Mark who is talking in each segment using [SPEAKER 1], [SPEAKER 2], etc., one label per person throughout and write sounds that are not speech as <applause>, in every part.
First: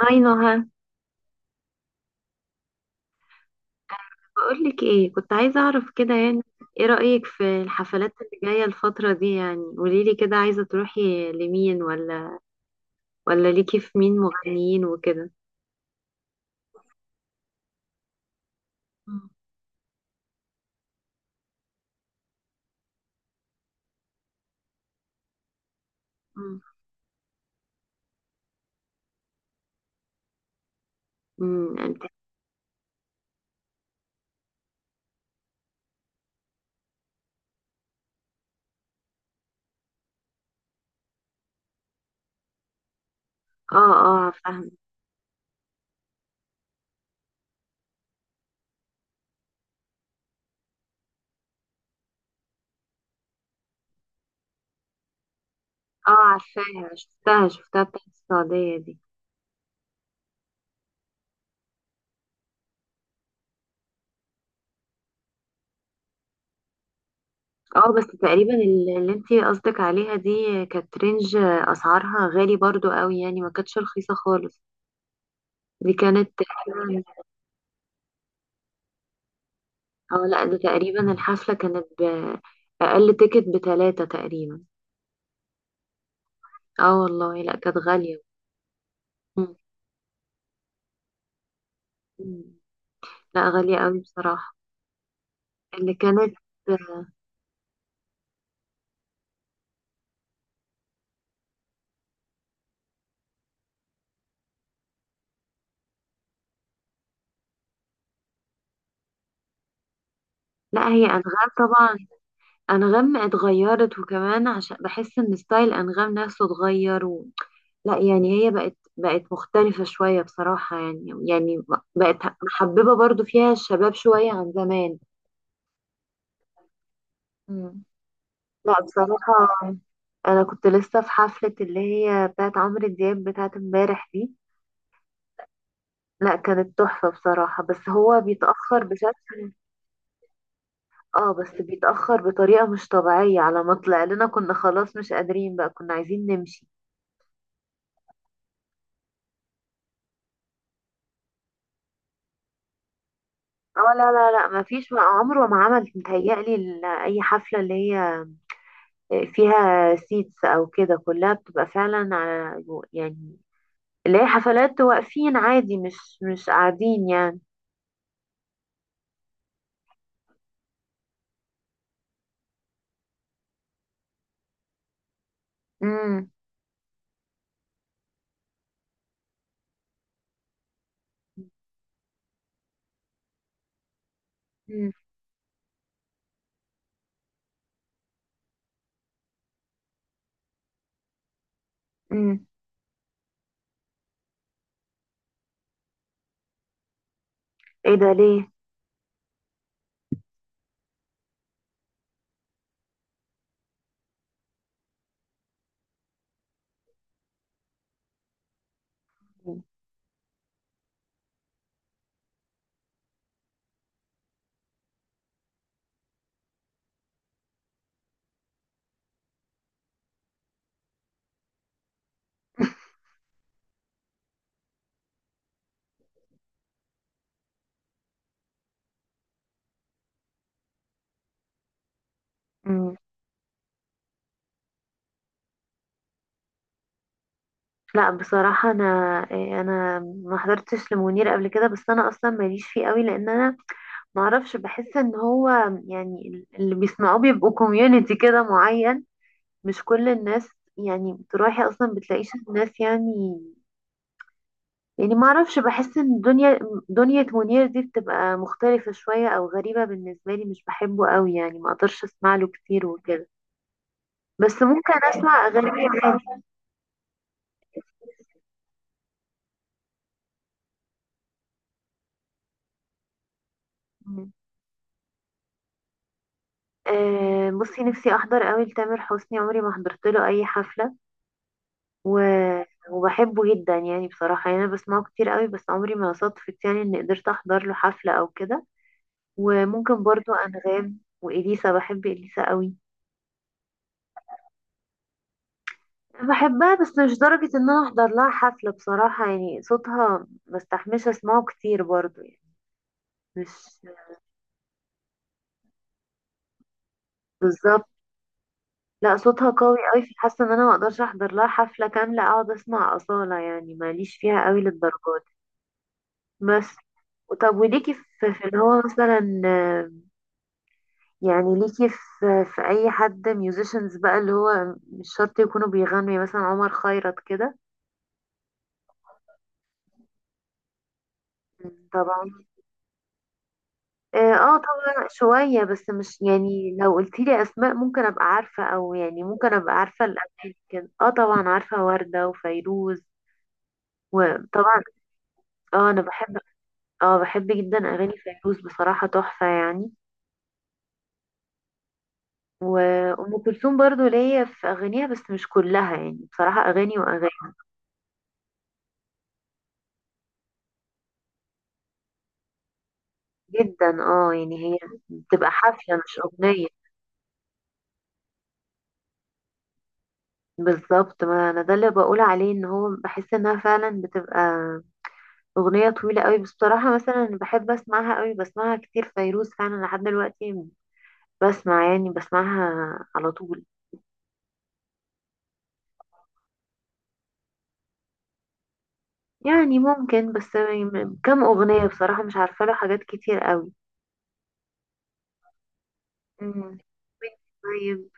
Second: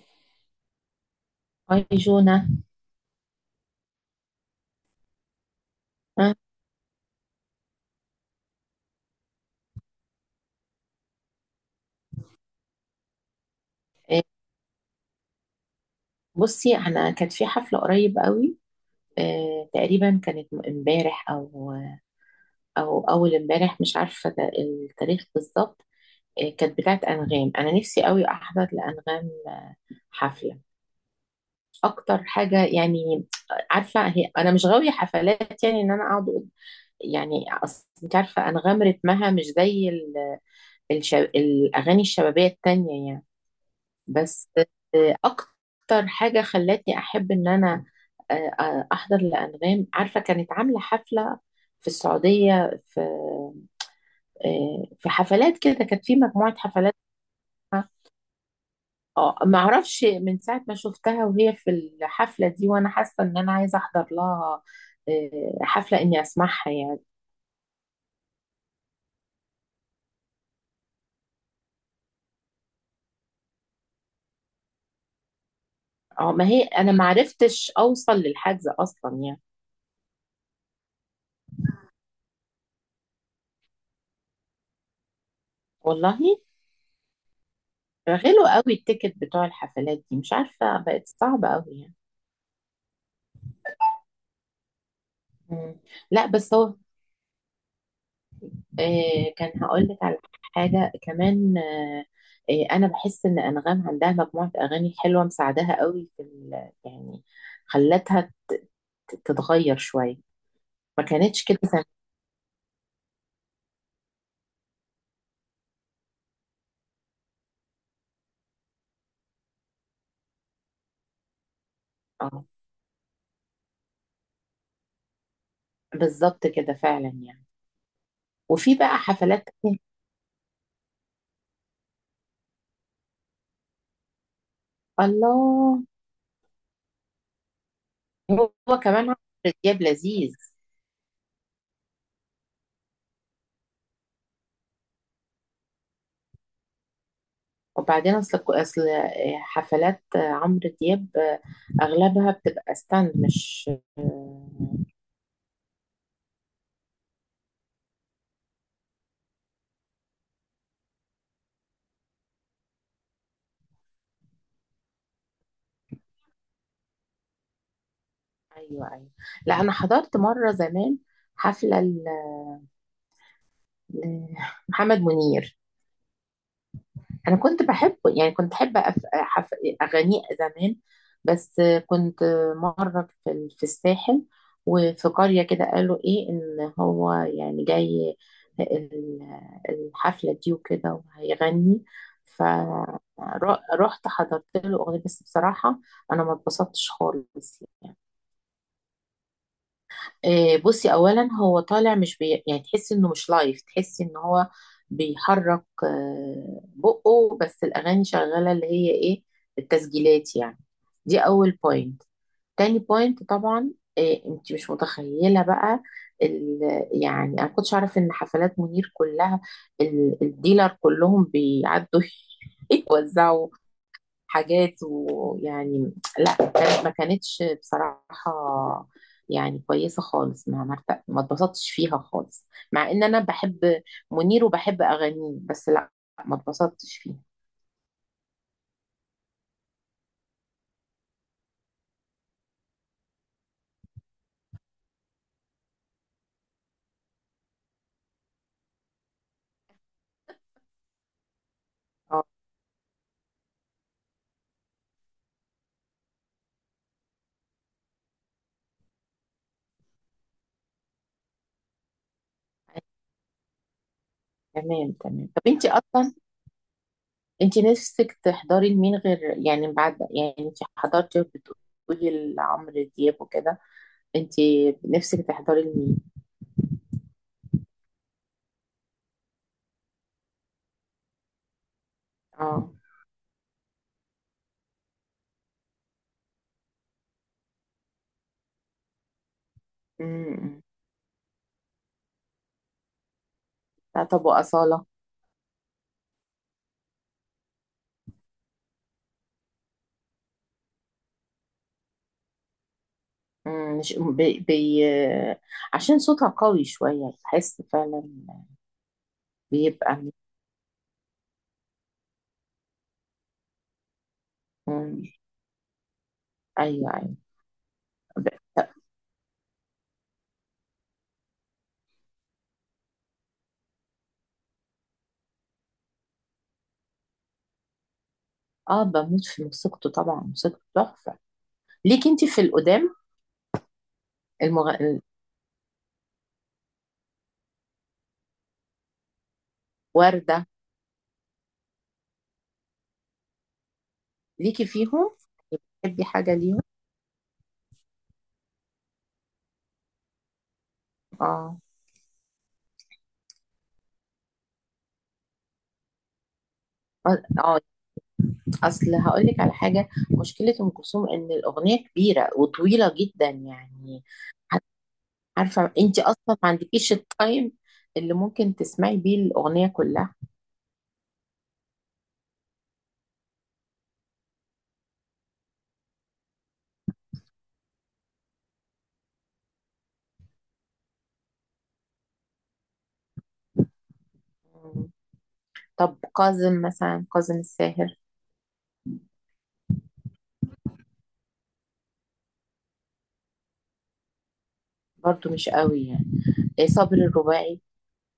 [SPEAKER 1] هاي نهى.
[SPEAKER 2] هاي جونا.
[SPEAKER 1] بقولك ايه، كنت عايزة اعرف كده
[SPEAKER 2] ها.
[SPEAKER 1] يعني. ايه رأيك في الحفلات اللي جاية الفترة دي؟ يعني قوليلي كده، عايزة تروحي لمين، ولا ليكي في مين
[SPEAKER 2] آه،
[SPEAKER 1] مغنيين وكده؟
[SPEAKER 2] بصي انا كانت في حفله قريب قوي.
[SPEAKER 1] مم.
[SPEAKER 2] تقريبا كانت امبارح او اول امبارح، مش عارفه ده التاريخ بالظبط.
[SPEAKER 1] مم.
[SPEAKER 2] كانت بتاعت انغام، انا نفسي قوي احضر لانغام حفله،
[SPEAKER 1] انت.
[SPEAKER 2] اكتر حاجه يعني. عارفه، هي انا مش غاويه حفلات، يعني ان انا اقعد يعني أصل انت عارفه انغام رتمها مش زي الاغاني الشبابيه التانيه يعني.
[SPEAKER 1] اه اه
[SPEAKER 2] بس
[SPEAKER 1] فاهمة.
[SPEAKER 2] اكتر حاجه خلتني احب ان انا آه، احضر لانغام، عارفه كانت عامله حفله في السعوديه، في حفلات كده، كانت
[SPEAKER 1] اه
[SPEAKER 2] في مجموعه
[SPEAKER 1] عارفاها،
[SPEAKER 2] حفلات.
[SPEAKER 1] شفتها بتاعت السعودية دي.
[SPEAKER 2] اه ما اعرفش من ساعه ما شفتها وهي في الحفله دي، وانا حاسه ان انا عايزه احضر لها حفله اني اسمعها يعني.
[SPEAKER 1] اه بس تقريبا اللي انت قصدك عليها دي، كانت رينج اسعارها غالي برضو قوي يعني، ما كانتش رخيصة خالص. دي كانت
[SPEAKER 2] اه ما هي انا ما عرفتش اوصل للحجز اصلا يعني.
[SPEAKER 1] اه لا، ده تقريبا الحفلة كانت بأقل تيكت بتلاتة تقريبا.
[SPEAKER 2] والله
[SPEAKER 1] اه والله، لا كانت غالية.
[SPEAKER 2] غلوا قوي التيكت بتوع
[SPEAKER 1] مم.
[SPEAKER 2] الحفلات دي، مش عارفه بقت صعبه قوي يعني.
[SPEAKER 1] مم. لا غالية قوي بصراحة.
[SPEAKER 2] مم.
[SPEAKER 1] اللي
[SPEAKER 2] لا
[SPEAKER 1] كانت
[SPEAKER 2] بس هو كان هقول لك على حاجة كمان أنا بحس إن أنغام عندها مجموعة أغاني حلوة مساعدها قوي في يعني خلتها ت- تتغير شوية،
[SPEAKER 1] لا
[SPEAKER 2] ما
[SPEAKER 1] هي
[SPEAKER 2] كانتش
[SPEAKER 1] أنغام.
[SPEAKER 2] كده زمان.
[SPEAKER 1] طبعا، أنغام اتغيرت، وكمان عشان بحس إن ستايل أنغام نفسه اتغير و. لا، يعني هي بقت مختلفة شوية بصراحة، يعني بقت
[SPEAKER 2] اه
[SPEAKER 1] محببة برضو فيها الشباب شوية عن زمان.
[SPEAKER 2] بالظبط كده فعلا يعني.
[SPEAKER 1] مم. لا
[SPEAKER 2] وفي بقى
[SPEAKER 1] بصراحة،
[SPEAKER 2] حفلات تانية.
[SPEAKER 1] انا كنت لسه في حفلة اللي هي بتاعت عمرو دياب بتاعت امبارح دي.
[SPEAKER 2] الله.
[SPEAKER 1] لا، كانت تحفة بصراحة، بس هو
[SPEAKER 2] هو
[SPEAKER 1] بيتأخر
[SPEAKER 2] كمان عمرو
[SPEAKER 1] بشكل.
[SPEAKER 2] دياب لذيذ.
[SPEAKER 1] اه بس بيتأخر بطريقة مش طبيعية، على ما طلع لنا كنا خلاص مش قادرين بقى، كنا عايزين نمشي.
[SPEAKER 2] وبعدين أصل حفلات عمرو دياب أغلبها بتبقى ستاند، مش
[SPEAKER 1] اه لا لا لا،
[SPEAKER 2] آه،
[SPEAKER 1] ما فيش عمره ما عمل متهيألي اي حفلة اللي هي فيها سيتس او كده، كلها بتبقى فعلا على يعني اللي هي حفلات واقفين عادي، مش قاعدين يعني.
[SPEAKER 2] ايوه ايوه. لا انا حضرت مره زمان حفله لمحمد منير.
[SPEAKER 1] امم.
[SPEAKER 2] انا كنت بحبه يعني، كنت بحب اغانيه زمان. بس كنت مره في في الساحل وفي قريه كده، قالوا ايه ان هو يعني جاي ال- الحفله دي وكده وهيغني.
[SPEAKER 1] امم.
[SPEAKER 2] فرحت حضرت له اغنيه، بس بصراحه انا ما اتبسطتش خالص
[SPEAKER 1] ايه
[SPEAKER 2] يعني.
[SPEAKER 1] ده ليه؟
[SPEAKER 2] بصي، اولا هو طالع مش يعني تحس انه مش لايف، تحس ان هو بيحرك بقه، بس الاغاني شغاله، اللي هي ايه، التسجيلات يعني. دي اول بوينت. تاني بوينت طبعا إيه، انت مش متخيله بقى ال... يعني انا كنتش اعرف ان حفلات منير كلها الديلر كلهم بيعدوا
[SPEAKER 1] <laughs>
[SPEAKER 2] <laughs> يوزعوا حاجات ويعني. لا كانت، ما كانتش بصراحة يعني كويسة خالص، ما ما اتبسطتش فيها خالص، مع
[SPEAKER 1] مم.
[SPEAKER 2] ان انا بحب منير وبحب اغانيه، بس لا، ما اتبسطتش فيها.
[SPEAKER 1] لا بصراحة، أنا إيه، أنا ما حضرتش لمنير قبل كده، بس أنا أصلا ماليش فيه قوي لأن أنا ما أعرفش، بحس إن هو يعني اللي بيسمعوه بيبقوا كوميونيتي كده معين، مش كل الناس يعني. بتروحي أصلا
[SPEAKER 2] اه
[SPEAKER 1] بتلاقيش الناس يعني. يعني ما أعرفش، بحس إن دنيا منير دي بتبقى مختلفة شوية أو غريبة بالنسبة لي، مش بحبه قوي يعني، ما أقدرش أسمع له كتير وكده. بس ممكن
[SPEAKER 2] تمام تمام. طب
[SPEAKER 1] أسمع
[SPEAKER 2] انت
[SPEAKER 1] أغاني
[SPEAKER 2] اصلا، انت نفسك تحضري لمين غير، يعني بعد، يعني انت حضرتي بتقولي لعمرو دياب وكده،
[SPEAKER 1] عادي.
[SPEAKER 2] انت نفسك تحضري لمين؟
[SPEAKER 1] بصي نفسي احضر قوي لتامر حسني، عمري ما حضرت له اي حفله، و...
[SPEAKER 2] اه.
[SPEAKER 1] وبحبه جدا يعني بصراحه، يعني انا بسمعه كتير قوي، بس عمري ما صدفت يعني اني قدرت احضر له حفله او كده. وممكن برضو
[SPEAKER 2] امم
[SPEAKER 1] انغام واليسا، بحب اليسا قوي.
[SPEAKER 2] لا، طب وأصالة؟
[SPEAKER 1] بحبها بس مش درجه ان انا احضر لها حفله بصراحه يعني، صوتها ما استحملش اسمعه كتير برضو يعني، مش
[SPEAKER 2] مش بي، عشان صوتها قوي شوية بحس
[SPEAKER 1] بالظبط.
[SPEAKER 2] فعلا.
[SPEAKER 1] لا صوتها قوي قوي،
[SPEAKER 2] بيبقى
[SPEAKER 1] فحاسه ان انا ما اقدرش احضر لها حفله كامله اقعد اسمع اصاله يعني، ماليش فيها قوي للدرجه.
[SPEAKER 2] مم،
[SPEAKER 1] بس
[SPEAKER 2] أيوه أيوه.
[SPEAKER 1] طب، وليكي
[SPEAKER 2] ب-
[SPEAKER 1] في اللي هو مثلا، يعني ليكي في اي حد ميوزيشنز بقى اللي هو مش شرط يكونوا بيغنوا، يعني مثلا عمر خيرت كده.
[SPEAKER 2] اه بموت في موسيقته طبعا، موسيقته تحفة. ليكي انت
[SPEAKER 1] طبعا.
[SPEAKER 2] في القدام؟
[SPEAKER 1] اه
[SPEAKER 2] المغ...
[SPEAKER 1] طبعا شوية، بس مش يعني. لو قلتيلي اسماء ممكن ابقى عارفة، او يعني ممكن ابقى عارفة
[SPEAKER 2] الوردة،
[SPEAKER 1] الاغاني كده. اه طبعا عارفة وردة وفيروز،
[SPEAKER 2] ليكي
[SPEAKER 1] وطبعا.
[SPEAKER 2] فيهم،
[SPEAKER 1] اه انا
[SPEAKER 2] بتحبي حاجة
[SPEAKER 1] بحب،
[SPEAKER 2] ليهم؟
[SPEAKER 1] اه بحب جدا اغاني فيروز بصراحة تحفة يعني.
[SPEAKER 2] اه
[SPEAKER 1] وأم كلثوم برضو ليا في أغانيها بس مش كلها يعني، بصراحة أغاني
[SPEAKER 2] اه.
[SPEAKER 1] وأغاني.
[SPEAKER 2] اصل هقول لك على حاجة، مشكلة ام كلثوم ان الأغنية كبيرة وطويلة جدا
[SPEAKER 1] جدا
[SPEAKER 2] يعني.
[SPEAKER 1] اه، يعني هي بتبقى
[SPEAKER 2] عارفة
[SPEAKER 1] حفلة
[SPEAKER 2] انت اصلا
[SPEAKER 1] مش
[SPEAKER 2] ما
[SPEAKER 1] أغنية.
[SPEAKER 2] عندكيش التايم اللي ممكن تسمعي بيه الأغنية كلها.
[SPEAKER 1] بالظبط، ما أنا ده اللي بقول عليه، إن هو بحس إنها فعلا بتبقى أغنية طويلة قوي. بس بصراحة مثلا بحب أسمعها قوي، بسمعها كتير فيروز فعلا لحد دلوقتي، بسمع يعني بسمعها على طول.
[SPEAKER 2] طب كاظم مثلا، كاظم الساهر؟
[SPEAKER 1] يعني ممكن، بس كم أغنية بصراحة مش عارفة له حاجات كتير قوي.
[SPEAKER 2] برضو مش قوي يعني. إيه
[SPEAKER 1] مم.
[SPEAKER 2] صابر الرباعي؟
[SPEAKER 1] طيب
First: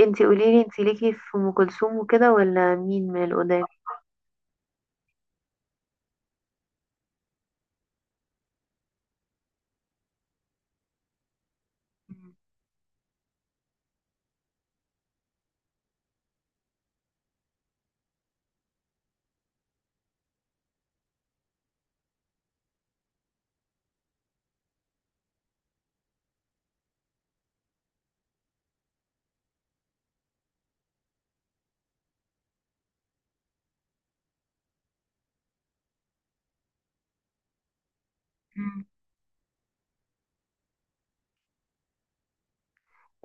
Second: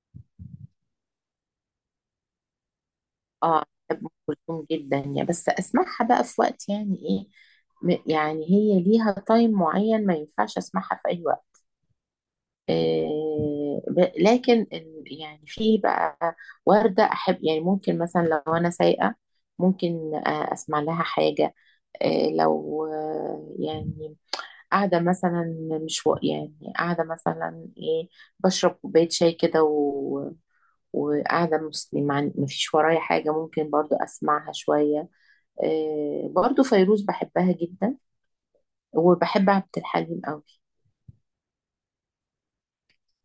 [SPEAKER 1] انتي قوليلي، انتي ليكي في ام كلثوم وكده ولا مين من القدام؟
[SPEAKER 2] اه بحب ام كلثوم جدا يعني، بس اسمعها بقى في وقت يعني ايه، يعني هي ليها تايم معين، ما ينفعش اسمعها في اي وقت. إيه لكن يعني في بقى وردة احب يعني، ممكن مثلا لو انا سايقة ممكن اسمع لها حاجة. إيه، لو يعني قاعدة مثلا، مش يعني قاعدة مثلا ايه، بشرب كوباية شاي كده، و... وقاعدة مسلمة مفيش ورايا حاجة، ممكن برضو أسمعها شوية. إيه برضو فيروز بحبها جدا،
[SPEAKER 1] مم.
[SPEAKER 2] وبحب عبد الحليم قوي.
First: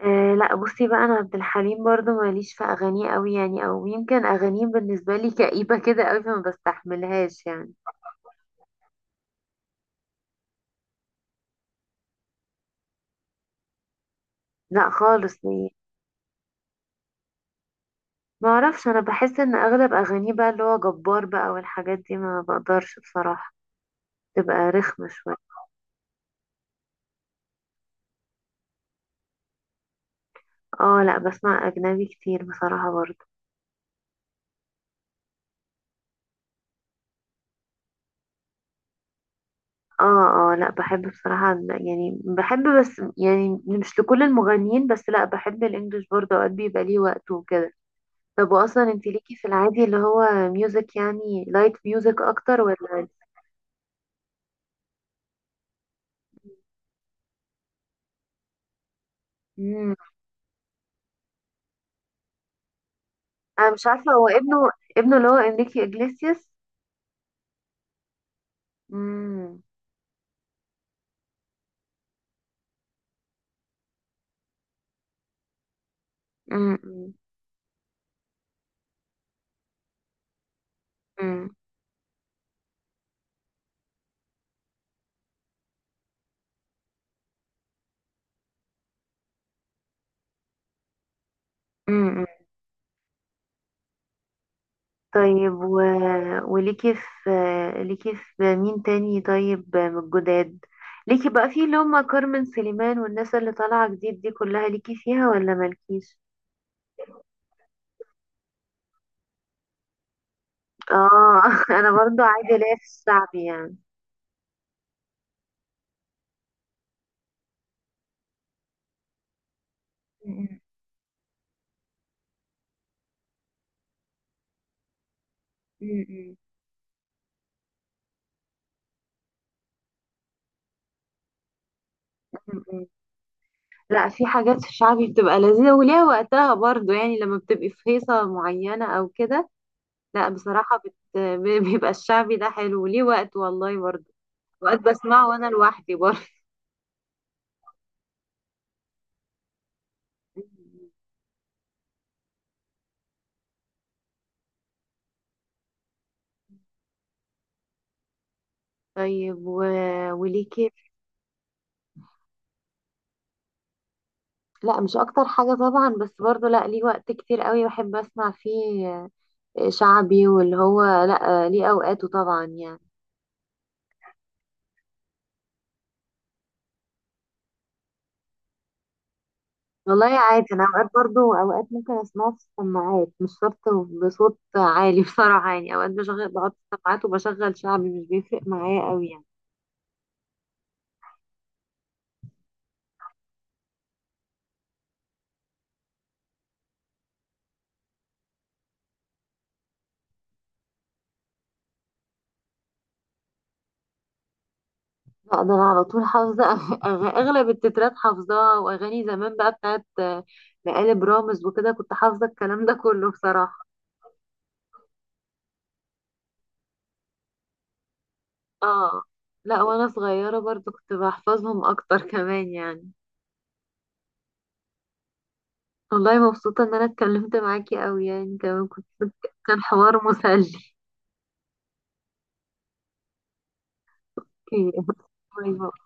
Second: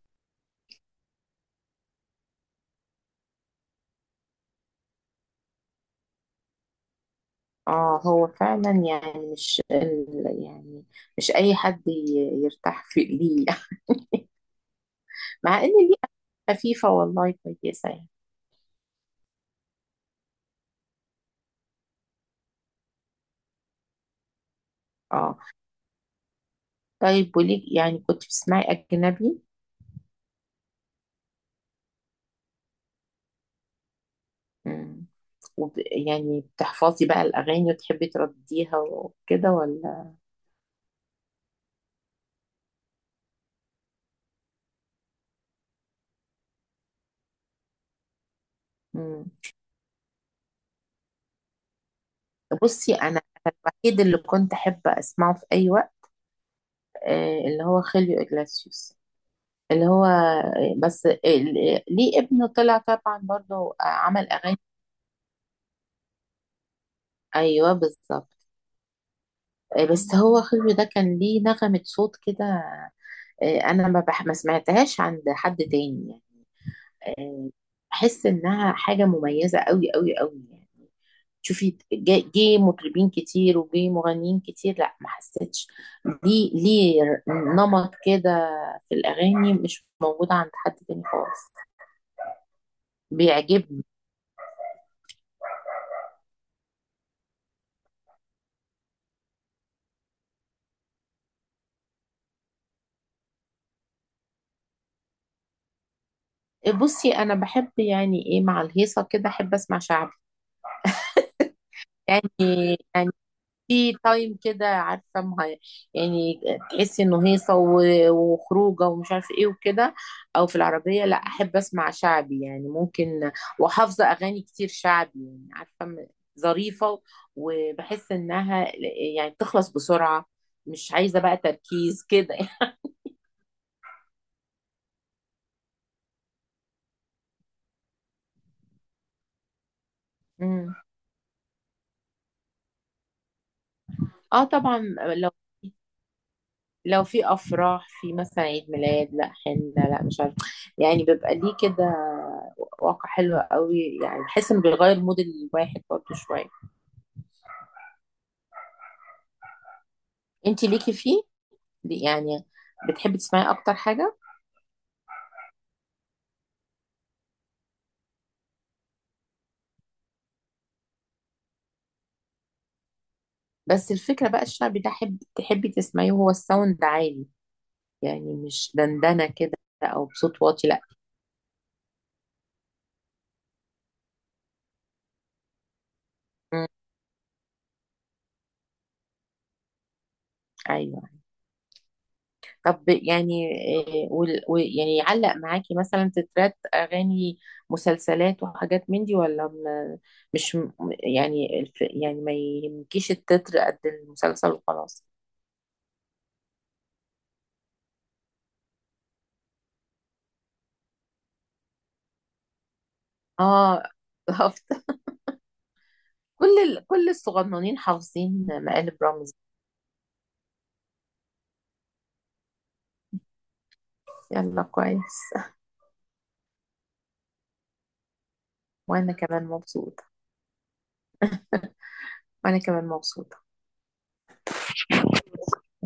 [SPEAKER 1] آه لا بصي بقى، انا عبد الحليم برضو ماليش في اغانيه قوي يعني، او يمكن اغانيه بالنسبه لي كئيبه كده قوي فما بستحملهاش يعني.
[SPEAKER 2] اه هو فعلا يعني، مش يعني مش أي حد يرتاح في ليه.
[SPEAKER 1] لا
[SPEAKER 2] <laughs>
[SPEAKER 1] خالص
[SPEAKER 2] مع إن
[SPEAKER 1] ليه.
[SPEAKER 2] ليه خفيفة والله، كويسة يعني.
[SPEAKER 1] ما اعرفش، انا بحس ان اغلب اغانيه بقى اللي هو جبار بقى والحاجات دي، ما بقدرش بصراحه تبقى رخمه شويه.
[SPEAKER 2] اه طيب، وليك يعني كنت بتسمعي أجنبي؟
[SPEAKER 1] اه لا، بسمع اجنبي كتير بصراحه برضو.
[SPEAKER 2] وب... يعني بتحفظي بقى الأغاني وتحبي ترديها وكده ولا؟
[SPEAKER 1] اه اه، لا بحب بصراحة يعني بحب، بس يعني مش لكل المغنيين، بس لا بحب الانجليش برضه اوقات بيبقى ليه وقته وكده. طب واصلا انت
[SPEAKER 2] مم.
[SPEAKER 1] ليكي في العادي اللي هو ميوزك، يعني لايت ميوزك اكتر
[SPEAKER 2] بصي
[SPEAKER 1] ولا؟
[SPEAKER 2] أنا الوحيد اللي كنت أحب أسمعه في أي وقت اللي هو خيليو إجلاسيوس. اللي
[SPEAKER 1] امم،
[SPEAKER 2] هو بس ليه ابنه طلع طبعا
[SPEAKER 1] انا
[SPEAKER 2] برضه
[SPEAKER 1] مش عارفة هو
[SPEAKER 2] عمل أغاني.
[SPEAKER 1] ابنه. ابنه اللي هو انريكي اجليسياس.
[SPEAKER 2] أيوه بالظبط.
[SPEAKER 1] امم.
[SPEAKER 2] بس هو خيليو ده كان ليه نغمة صوت كده، أنا ما سمعتهاش عند حد تاني يعني.
[SPEAKER 1] امم.
[SPEAKER 2] آه، بحس إنها حاجة مميزة أوي أوي أوي يعني. شوفي جه مطربين كتير وجه مغنيين كتير، لا ما حسيتش ليه نمط كده في الأغاني مش موجود عند حد تاني خالص.
[SPEAKER 1] امم.
[SPEAKER 2] بيعجبني.
[SPEAKER 1] طيب وليكي في، ليكي في مين تاني طيب من الجداد؟ ليكي بقى في اللي هم كارمن سليمان والناس اللي طالعة جديد دي كلها، ليكي فيها ولا مالكيش؟
[SPEAKER 2] بصي أنا بحب يعني إيه، مع الهيصة كده أحب أسمع شعبي.
[SPEAKER 1] اه
[SPEAKER 2] <laughs>
[SPEAKER 1] <laughs> انا برضو عادي ليا
[SPEAKER 2] يعني
[SPEAKER 1] في
[SPEAKER 2] يعني
[SPEAKER 1] الشعبي يعني.
[SPEAKER 2] في تايم كده، عارفه يعني تحسي انه هيصه وخروجه ومش عارفه ايه وكده. او في
[SPEAKER 1] م-
[SPEAKER 2] العربيه لا احب اسمع شعبي يعني، ممكن وحافظه اغاني كتير شعبي يعني، عارفه
[SPEAKER 1] م-
[SPEAKER 2] ظريفه، وبحس انها يعني تخلص بسرعه، مش عايزه بقى تركيز كده.
[SPEAKER 1] م- م. لا في حاجات في الشعبي بتبقى لذيذة وليها وقتها برضو يعني، لما بتبقي في هيصة معينة او كده. لا
[SPEAKER 2] امم
[SPEAKER 1] بصراحة <laughs> بيبقى الشعبي ده حلو وليه وقت والله برضو.
[SPEAKER 2] اه طبعا.
[SPEAKER 1] وقت بسمعه
[SPEAKER 2] لو
[SPEAKER 1] وانا لوحدي
[SPEAKER 2] لو في افراح، في مثلا عيد ميلاد، لا حنه، لا مش عارفه.
[SPEAKER 1] برضو.
[SPEAKER 2] يعني بيبقى ليه كده واقع حلو قوي يعني، بحس انه بيغير مود الواحد برضه شويه.
[SPEAKER 1] طيب و...
[SPEAKER 2] انت
[SPEAKER 1] وليكي
[SPEAKER 2] ليكي فيه، يعني بتحبي تسمعي اكتر حاجه؟
[SPEAKER 1] لا مش اكتر حاجة طبعا، بس برضو لا ليه وقت كتير قوي بحب اسمع فيه. شعبي واللي هو، لا ليه اوقاته طبعا يعني.
[SPEAKER 2] بس الفكره بقى الشعبي ده حب تحبي تسمعيه وهو الساوند عالي؟ يعني مش دندنه كده او
[SPEAKER 1] والله
[SPEAKER 2] بصوت
[SPEAKER 1] عادي، انا
[SPEAKER 2] واطي، لا.
[SPEAKER 1] اوقات برضو اوقات ممكن اسمعه في السماعات مش شرط بصوت عالي <laughs> بصراحة يعني. اوقات بشغل، بحط
[SPEAKER 2] مم،
[SPEAKER 1] السماعات وبشغل شعبي مش بيفرق معايا قوي يعني.
[SPEAKER 2] ايوه. طب يعني إيه، ويعني يعلق معاكي مثلا تترات اغاني مسلسلات وحاجات من دي، ولا مش يعني يعني ما يهمكيش التتر قد المسلسل وخلاص؟
[SPEAKER 1] لا ده انا على طول حافظة <laughs> اغلب التترات حافظاها، واغاني زمان بقى بتاعت مقالب رامز وكده، كنت حافظة الكلام ده كله بصراحة.
[SPEAKER 2] اه <laughs> كل كل الصغننين حافظين مقالب
[SPEAKER 1] اه
[SPEAKER 2] رمزي.
[SPEAKER 1] لا، وانا صغيرة برضو كنت بحفظهم اكتر كمان يعني.
[SPEAKER 2] يلا كويس.
[SPEAKER 1] والله مبسوطة ان انا اتكلمت معاكي اوي يعني، كمان كنت
[SPEAKER 2] وانا كمان
[SPEAKER 1] كان
[SPEAKER 2] مبسوطة.
[SPEAKER 1] حوار مسلي.
[SPEAKER 2] وانا كمان مبسوطة.
[SPEAKER 1] <laughs> باي باي.
[SPEAKER 2] <laughs>